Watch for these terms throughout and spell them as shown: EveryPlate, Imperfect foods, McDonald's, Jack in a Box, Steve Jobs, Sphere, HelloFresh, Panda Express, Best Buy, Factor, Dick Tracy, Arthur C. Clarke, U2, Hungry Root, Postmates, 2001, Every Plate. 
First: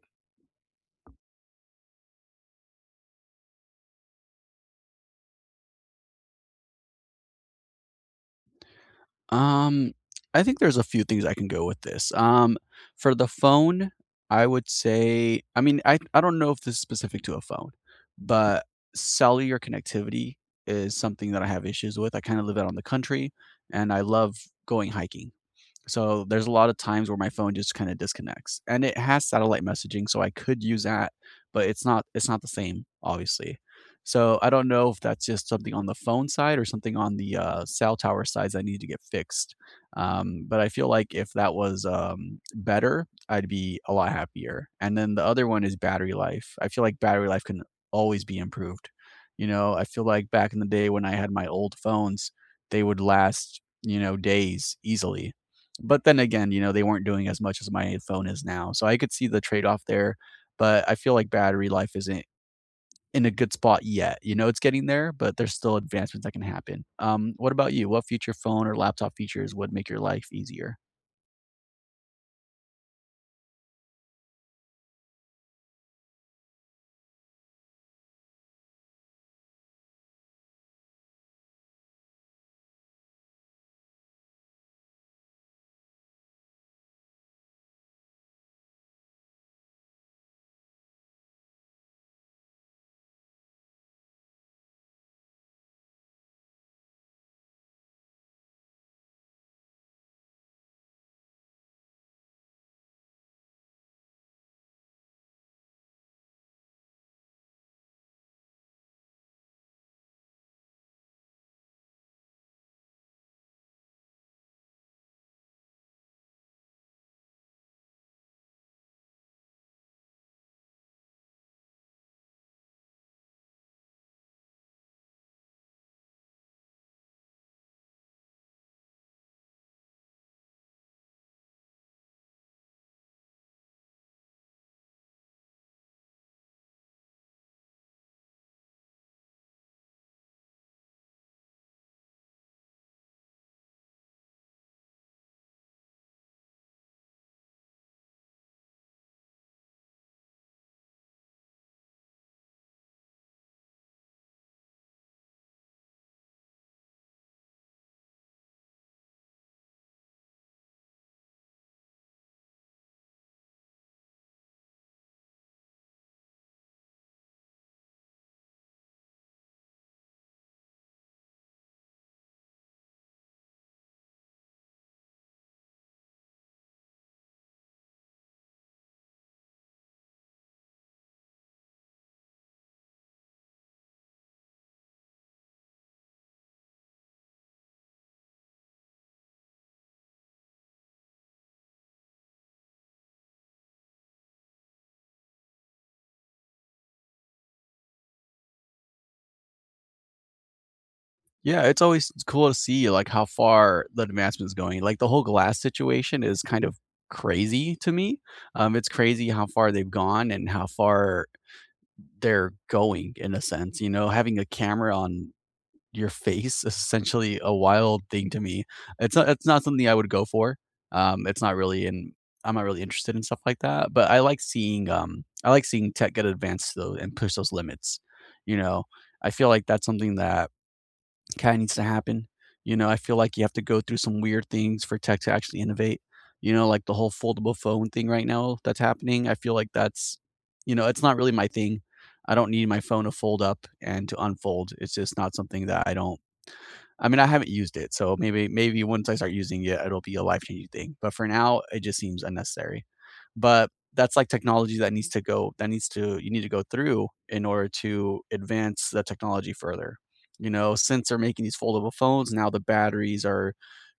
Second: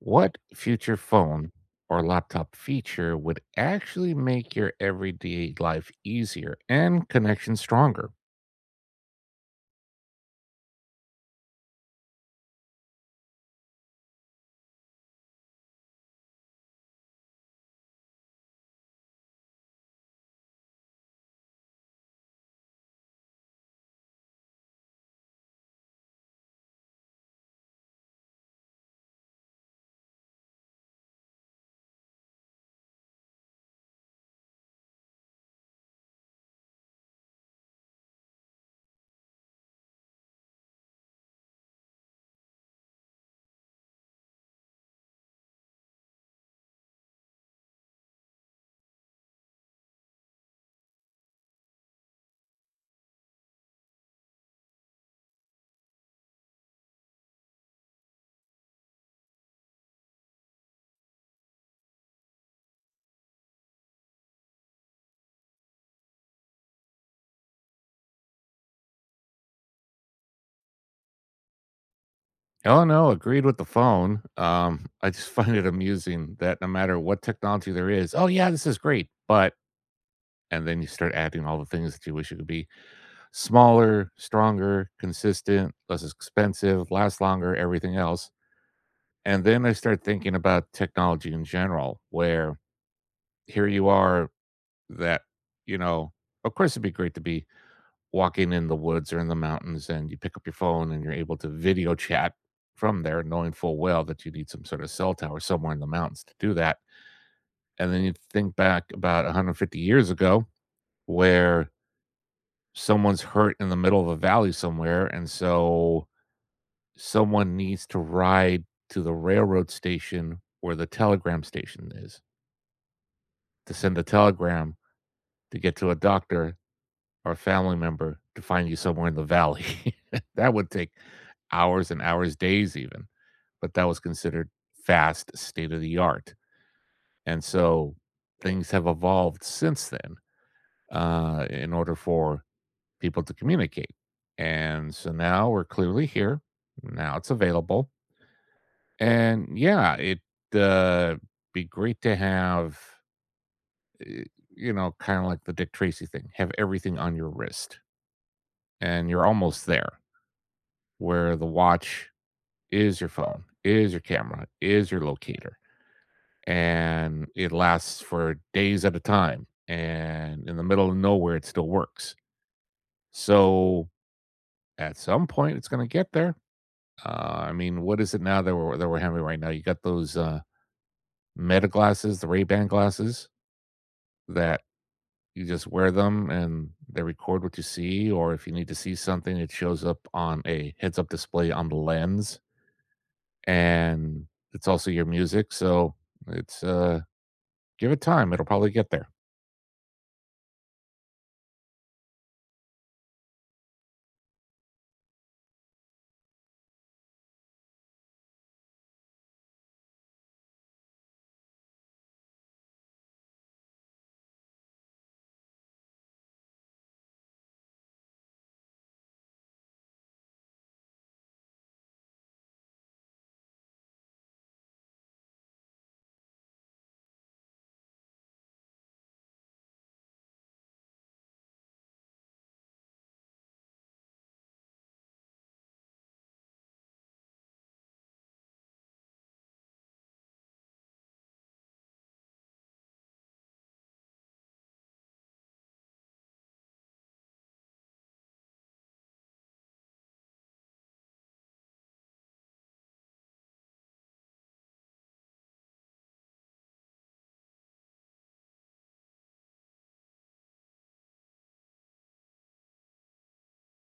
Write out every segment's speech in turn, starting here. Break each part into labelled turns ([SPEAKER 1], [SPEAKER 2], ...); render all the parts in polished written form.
[SPEAKER 1] What future phone or laptop feature would actually make your everyday life easier and connection stronger?
[SPEAKER 2] Um, I think there's a few things I can go with this. For the phone, I would say, I mean, I don't know if this is specific to a phone, but cellular connectivity is something that I have issues with. I kind of live out on the country and I love going hiking. So there's a lot of times where my phone just kinda disconnects, and it has satellite messaging, so I could use that, but it's not the same, obviously. So I don't know if that's just something on the phone side or something on the, cell tower sides I need to get fixed. But I feel like if that was, better, I'd be a lot happier. And then the other one is battery life. I feel like battery life can always be improved. You know, I feel like back in the day when I had my old phones, they would last, you know, days easily. But then again, you know, they weren't doing as much as my phone is now, so I could see the trade-off there, but I feel like battery life isn't in a good spot yet. You know, it's getting there, but there's still advancements that can happen. What about you? What future phone or laptop features would make your life easier?
[SPEAKER 1] Oh no, agreed with the phone. I just find it amusing that no matter what technology there is, oh yeah, this is great, but and then you start adding all the things that you wish it could be smaller, stronger, consistent, less expensive, last longer, everything else. And then I start thinking about technology in general, where here you are that, you know, of course, it'd be great to be walking in the woods or in the mountains and you pick up your phone and you're able to video chat from there, knowing full well that you need some sort of cell tower somewhere in the mountains to do that. And then you think back about 150 years ago where someone's hurt in the middle of a valley somewhere. And so someone needs to ride to the railroad station where the telegram station is to send a telegram to get to a doctor or a family member to find you somewhere in the valley. That would take hours and hours, days even, but that was considered fast, state of the art. And so things have evolved since then in order for people to communicate. And so now we're clearly here. Now it's available. And yeah, it'd uh, be great to have, eh, you know, kind of like the Dick Tracy thing, have everything on your wrist and you're almost there, where the watch is your phone, is your camera, is your locator, and it lasts for days at a time. And in the middle of nowhere, it still works. So at some point, it's going to get there. I mean, what is it now that we're having right now? You got those Meta glasses, the Ray Ban glasses that you just wear them and they record what you see, or if you need to see something, it shows up on a heads up display on the lens and it's also your music. So it's give it time. It'll probably get there.
[SPEAKER 2] Yeah, it's always cool to see like how far the advancement is going. Like the whole glass situation is kind of crazy to me. It's crazy how far they've gone and how far they're going in a sense. You know, having a camera on your face is essentially a wild thing to me. It's not something I would go for. It's not really in I'm not really interested in stuff like that, but I like seeing tech get advanced though and push those limits. You know, I feel like that's something that kind of needs to happen. You know, I feel like you have to go through some weird things for tech to actually innovate. You know, like the whole foldable phone thing right now that's happening. I feel like that's, you know, it's not really my thing. I don't need my phone to fold up and to unfold. It's just not something that I mean, I haven't used it, so maybe once I start using it, it'll be a life-changing thing, but for now, it just seems unnecessary. But that's, like, technology that needs to go that needs to you need to go through in order to advance the technology further. You know, since they're making these foldable phones, now the batteries are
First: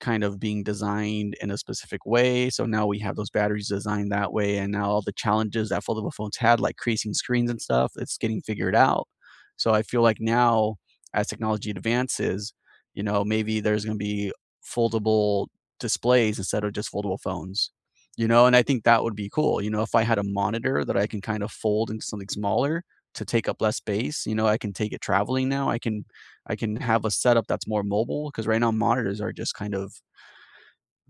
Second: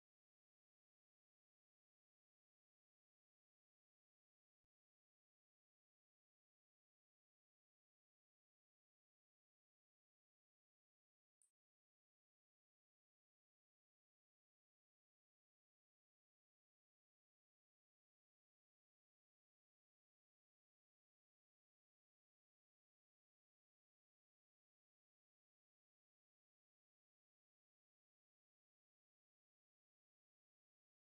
[SPEAKER 2] kind of being designed in a specific way, so now we have those batteries designed that way, and now all the challenges that foldable phones had, like creasing screens and stuff, it's getting figured out. So I feel like now, as technology advances, you know, maybe there's going to be foldable displays instead of just foldable phones, you know? And I think that would be cool. You know, if I had a monitor that I can kind of fold into something smaller to take up less space, you know, I can take it traveling now. I can have a setup that's more mobile because right now monitors are just kind of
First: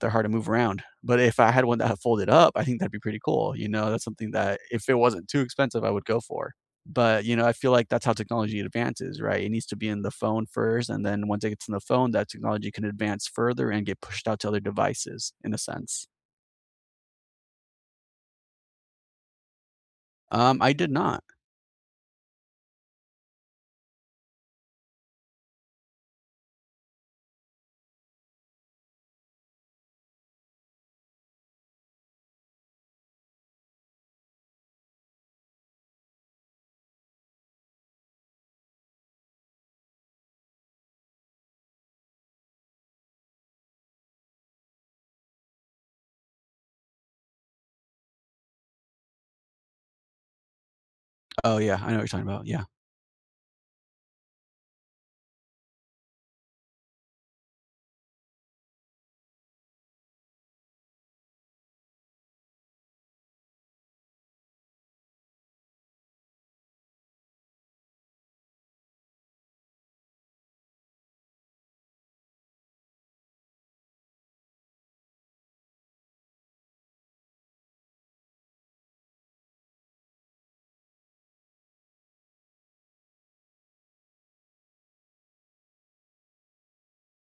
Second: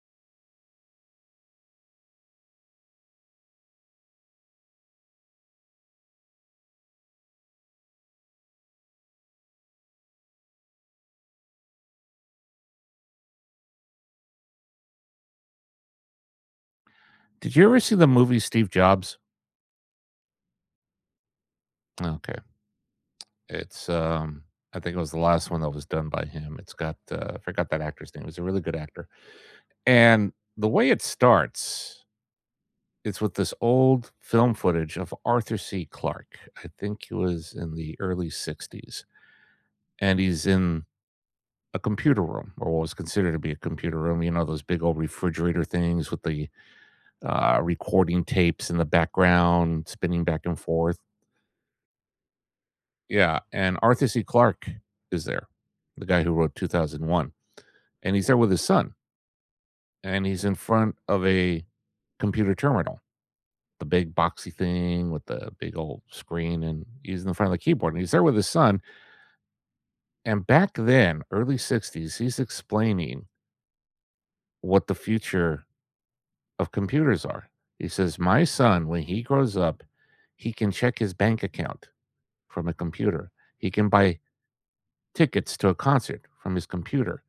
[SPEAKER 2] they're hard to move around. But if I had one that folded up, I think that'd be pretty cool. You know, that's something that if it wasn't too expensive, I would go for. But you know, I feel like that's how technology advances, right? It needs to be in the phone first, and then once it gets in the phone, that technology can advance further and get pushed out to other devices, in a sense.
[SPEAKER 1] Did you ever see the movie Steve Jobs?
[SPEAKER 2] I did not.
[SPEAKER 1] Okay. It's I think it was the last one that was done by him. It's got I forgot that actor's name. He's a really good actor. And the way it starts, it's with this old film footage of Arthur C. Clarke. I think he was in the early sixties and he's in a computer room or what was considered to be a computer room, you know, those big old refrigerator things with the recording tapes in the background, spinning back and forth.
[SPEAKER 2] Oh yeah, I know what you're talking about. Yeah,
[SPEAKER 1] Yeah. And Arthur C. Clarke is there, the guy who wrote 2001. And he's there with his son, and he's in front of a computer terminal, the big boxy thing with the big old screen. And he's in front of the keyboard, and he's there with his son. And back then, early sixties, he's explaining what the future of computers are. He says, my son, when he grows up, he can check his bank account from a computer. He can buy tickets to a concert from his computer.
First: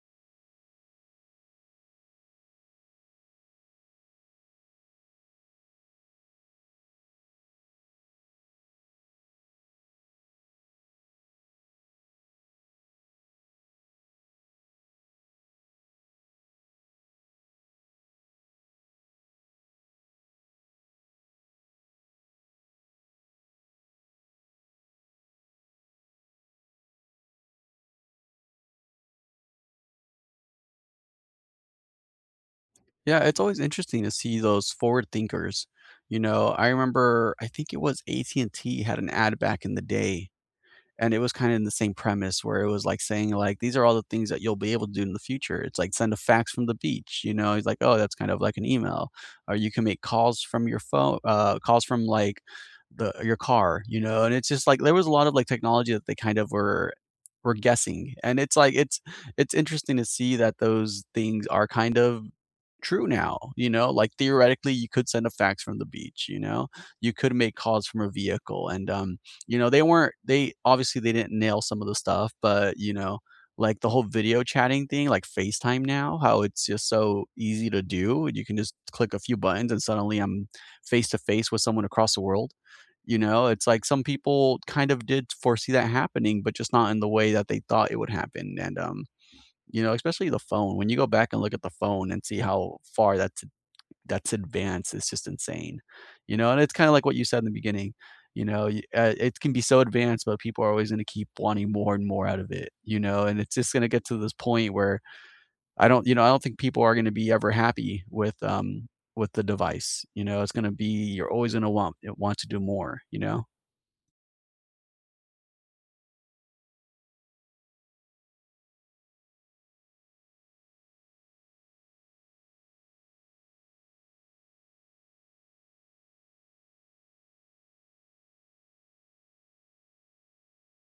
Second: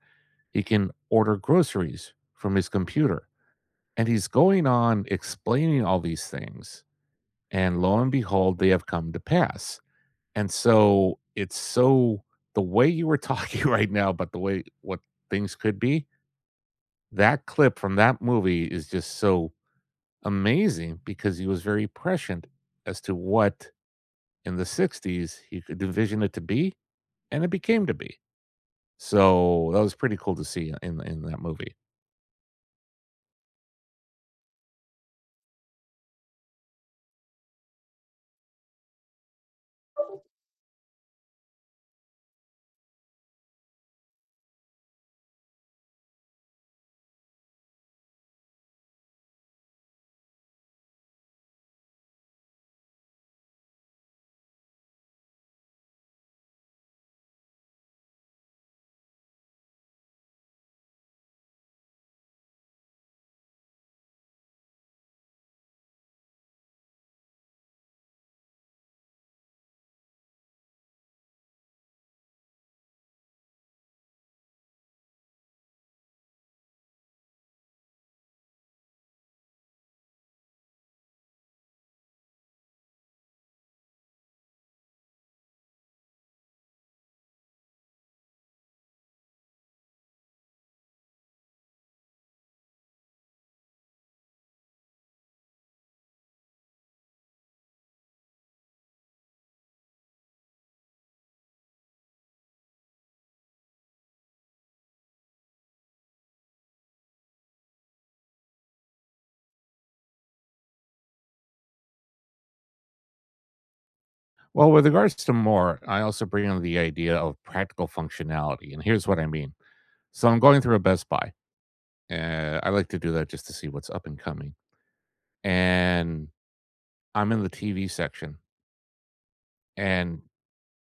[SPEAKER 1] He can order groceries from his computer. And he's going on explaining all these things. And lo and behold, they have come to pass. And so it's so the way you were talking right now about the way what things could be, that clip from that movie is just so amazing because he was very prescient as to what in the sixties he could envision it to be and it became to be. So that was pretty cool to see in that movie.
[SPEAKER 2] yeah. It's always interesting to see those forward thinkers. You know, I remember I think it was AT&T had an ad back in the day. And it was kinda in the same premise where it was, like, saying, like, "These are all the things that you'll be able to do in the future." It's like, "Send a fax from the beach," you know? He's like, "Oh, that's kind of like an email." Or, "You can make calls from your phone calls from, like, the your car," you know? And it's just, like, there was a lot of, like, technology that they kind of were guessing, and it's, like, it's interesting to see that those things are kind of true now, you know? Like, theoretically, you could send a fax from the beach, you know? You could make calls from a vehicle, and, you know, they obviously, they didn't nail some of the stuff, but, you know, like, the whole video chatting thing, like FaceTime now, how it's just so easy to do, you can just click a few buttons and suddenly I'm face to face with someone across the world. You know, it's like some people kind of did foresee that happening, but just not in the way that they thought it would happen, and, you know, especially the phone, when you go back and look at the phone and see how far that's advanced. It's just insane, you know? And it's kinda like what you said in the beginning, you know, y it can be so advanced, but people are always gonna keep wanting more and more out of it, you know? And it's just gonna get to this point where I don't you know, I don't think people are gonna be ever happy with the device, you know? It's gonna be you're always gonna want to do more, you know?
[SPEAKER 1] Well, with regards to more, I also bring in the idea of practical functionality, and here's what I mean. So I'm going through a Best Buy, and I like to do that just to see what's up and coming. And I'm in the TV section, and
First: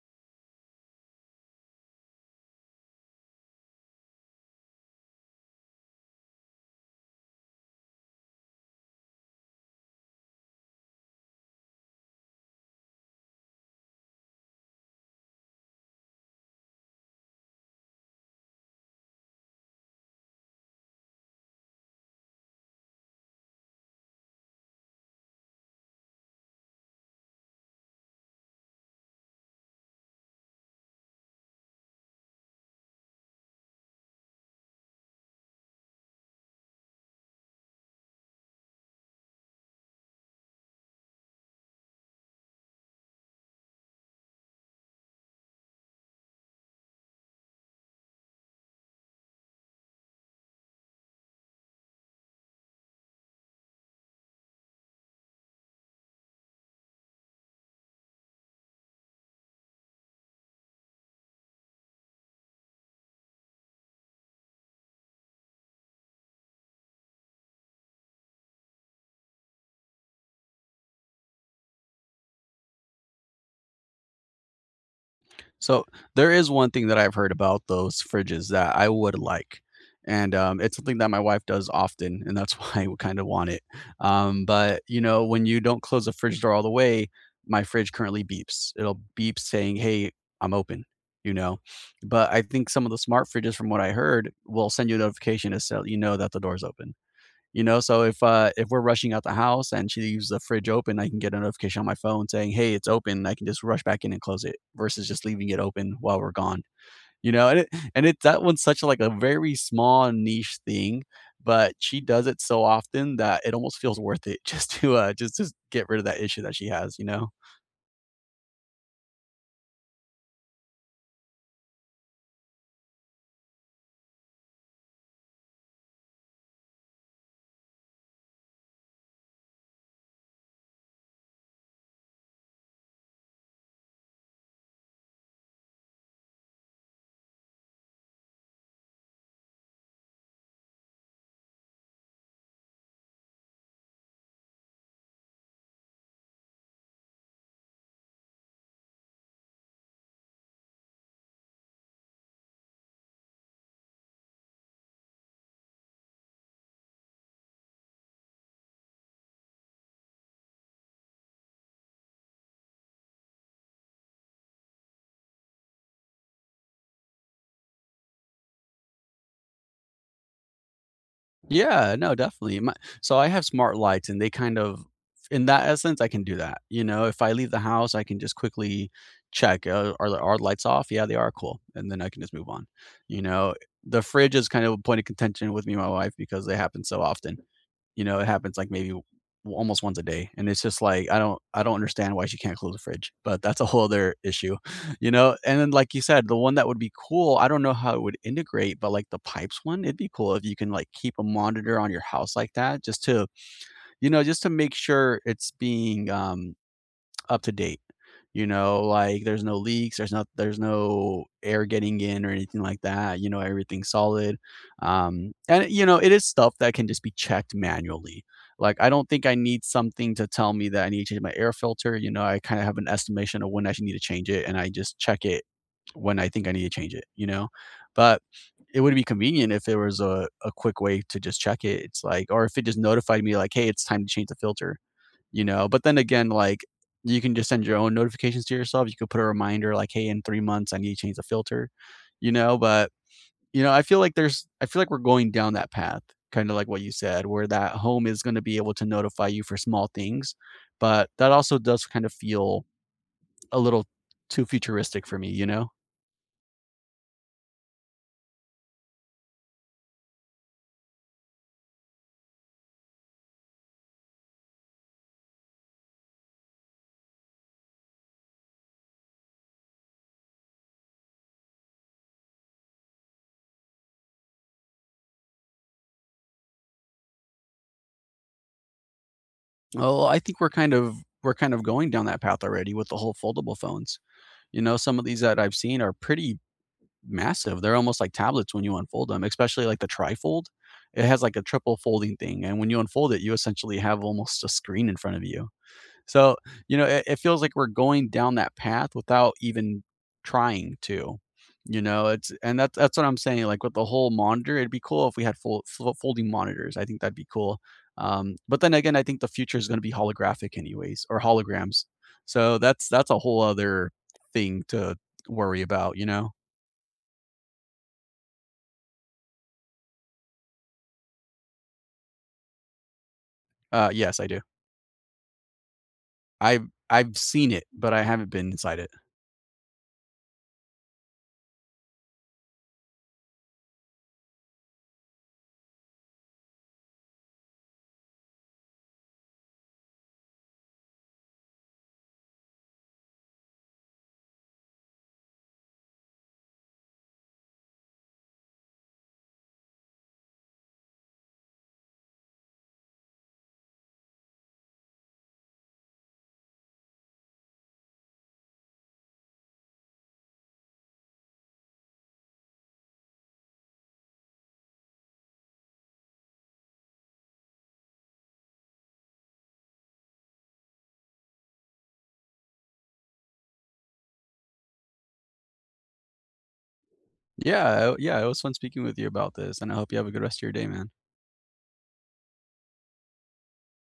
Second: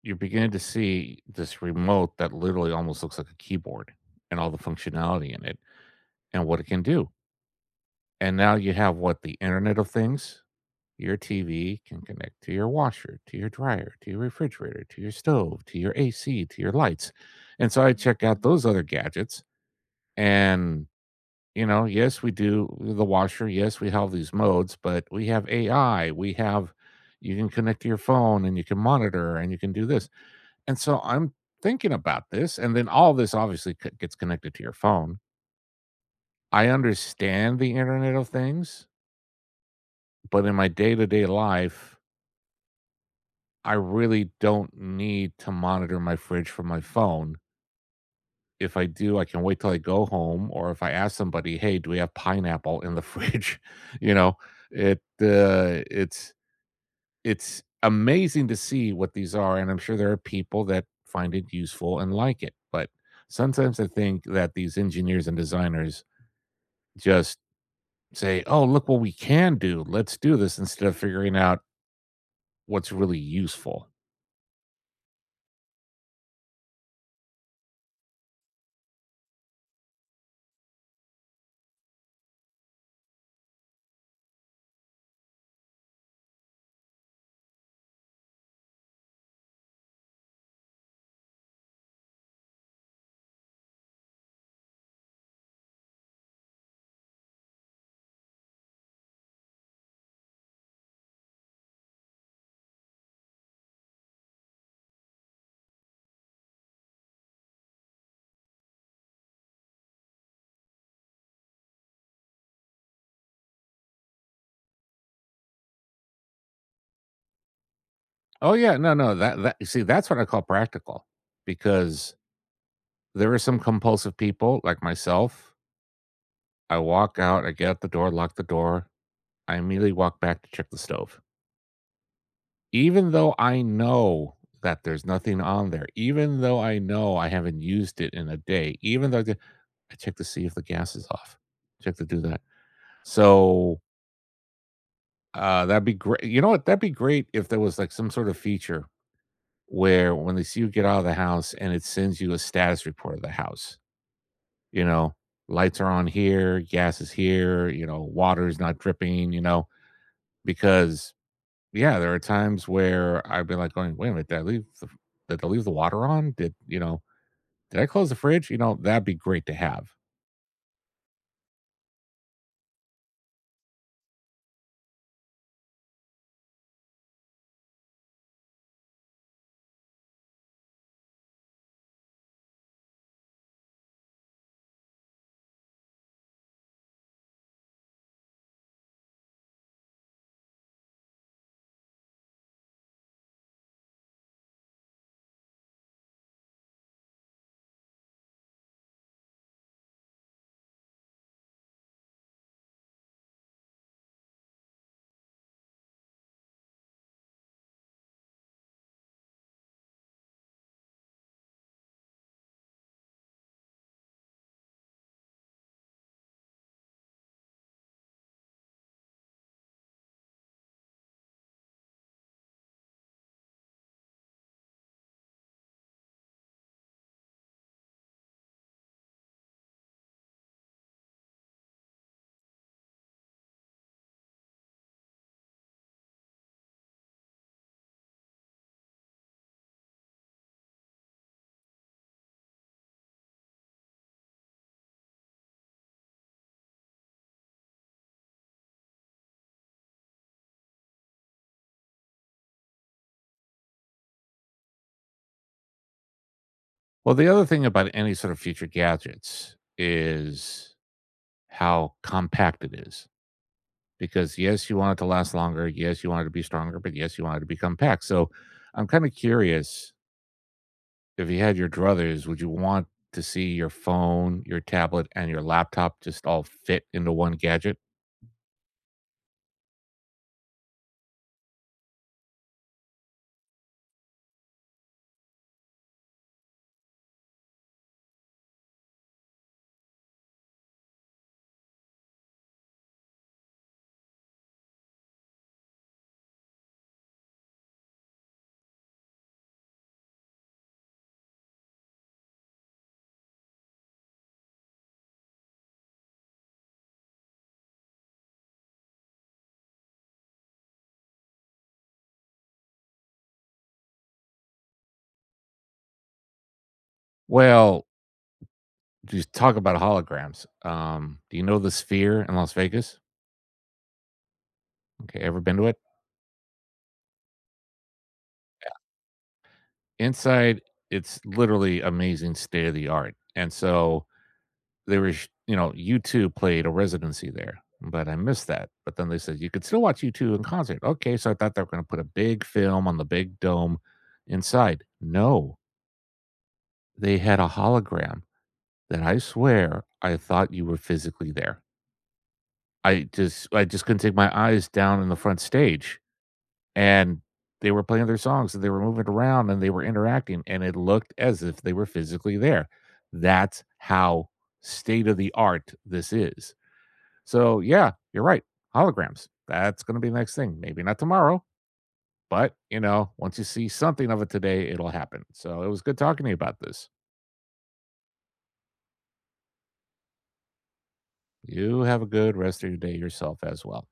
[SPEAKER 1] you're beginning to see this remote that literally almost looks like a keyboard, and all the functionality in it, and what it can do. And now you have what, the Internet of Things. Your TV can connect to your washer, to your dryer, to your refrigerator, to your stove, to your AC, to your lights. And so I check out those other gadgets. And, you know, yes, we do the washer. Yes, we have these modes, but we have AI. We have, you can connect to your phone and you can monitor and you can do this. And so I'm thinking about this. And then all this obviously gets connected to your phone. I understand the Internet of Things, but in my day to day life, I really don't need to monitor my fridge from my phone. If I do, I can wait till I go home, or if I ask somebody, "Hey, do we have pineapple in the fridge?" You know, it uh, it's it's amazing to see what these are, and I'm sure there are people that find it useful and like it. But sometimes I think that these engineers and designers just say, "Oh, look what we can do. Let's do this," instead of figuring out what's really useful.
[SPEAKER 2] So there is one thing that I've heard about those fridges that I would like, and, it's something that my wife does often, and that's why I kinda want it, but, you know, when you don't close the fridge door all the way, my fridge currently beeps. It'll beep saying, "Hey, I'm open," you know? But I think some of the smart fridges, from what I heard, will send you a notification to let you know that the door's open. You know, so if we're rushing out the house and she leaves the fridge open, I can get a notification on my phone saying, "Hey, it's open." I can just rush back in and close it versus just leaving it open while we're gone. You know, and it that one's such like a very small niche thing, but she does it so often that it almost feels worth it just to just get rid of that issue that she has, you know?
[SPEAKER 1] Oh yeah, no, no, that you see, that's what I call practical because there are some compulsive people like myself. I walk out, I get out the door, lock the door, I immediately walk back to check the stove. Even though I know that there's nothing on there, even though I know I haven't used it in a day, even though I check to see if the gas is off, check to do that. So that'd be great. You know what? That'd be great if there was like some sort of feature where when they see you get out of the house and it sends you a status report of the house, you know, lights are on here, gas is here, you know, water is not dripping, you know, because yeah, there are times where I've been like going, wait a minute, did I leave the water on? Did, you know, did I close the fridge? You know, that'd be great to have.
[SPEAKER 2] Yeah, no, definitely. My So I have smart lights and they kind of in that essence, I can do that. You know, if I leave the house, I can just quickly check, "Are the lights off? Yeah, they are, cool." And then I can just move on. You know, the fridge is kind of a point of contention with me and my wife because they happen so often. You know, it happens, like, maybe w almost once a day, and it's just like, I don't understand why she can't close the fridge, but that's a whole other issue, you know? And then, like you said, the one that would be cool, I don't know how it would integrate, but, like, the pipes one, it'd be cool if you can, like, keep a monitor on your house like that just to you know, just to make sure it's being, up to date. You know, like there's no leaks, there's no air getting in or anything like that. You know, everything's solid. And you know, it is stuff that can just be checked manually. Like I don't think I need something to tell me that I need to change my air filter. You know, I kind of have an estimation of when I should need to change it, and I just check it when I think I need to change it. You know, but it would be convenient if there was a quick way to just check it. It's like, or if it just notified me like, hey, it's time to change the filter, you know, but then again, like, you can just send your own notifications to yourself, you could put a reminder like, hey, in 3 months I need to change the filter, you know, but you know, I feel like we're going down that path kind of like what you said where that home is going to be able to notify you for small things, but that also does kind of feel a little too futuristic for me, you know?
[SPEAKER 1] Well, the other thing about any sort of future gadgets is how compact it is. Because yes, you want it to last longer, yes, you want it to be stronger, but yes, you want it to be compact. So I'm kind of curious if you had your druthers, would you want to see your phone, your tablet, and your laptop just all fit into one gadget?
[SPEAKER 2] Oh, I think we're kind of going down that path already with the whole foldable phones, you know, some of these that I've seen are pretty massive. They're almost like tablets when you unfold them, especially like the trifold. It has like a triple folding thing. And when you unfold it, you essentially have almost a screen in front of you. So, you know, it feels like we're going down that path without even trying to. You know, it's and that's what I'm saying. Like with the whole monitor, it'd be cool if we had full, folding monitors. I think that'd be cool. But then again, I think the future is going to be holographic, anyways, or holograms. So that's a whole other thing to worry about. You know.
[SPEAKER 1] Well, just talk about holograms. Do you know the Sphere in Las Vegas?
[SPEAKER 2] Yes, I do.
[SPEAKER 1] Okay, ever been to it?
[SPEAKER 2] I've seen it, but I haven't been inside it.
[SPEAKER 1] Inside, it's literally amazing state of the art. And so there was, you know, U2 played a residency there, but I missed that. But then they said you could still watch U2 in concert. Okay, so I thought they were going to put a big film on the big dome inside. No, they had a hologram that I swear I thought you were physically there. I just couldn't take my eyes down in the front stage, and they were playing their songs, and they were moving around, and they were interacting, and it looked as if they were physically there. That's how state of the art this is. So, yeah, you're right, holograms. That's gonna be the next thing. Maybe not tomorrow, but, you know, once you see something of it today, it'll happen. So, it was good talking to you about this.
[SPEAKER 2] Yeah, yeah, it was fun speaking with you about this, and I hope you have a good rest of your day, man.
[SPEAKER 1] You have a good rest of your day yourself as well.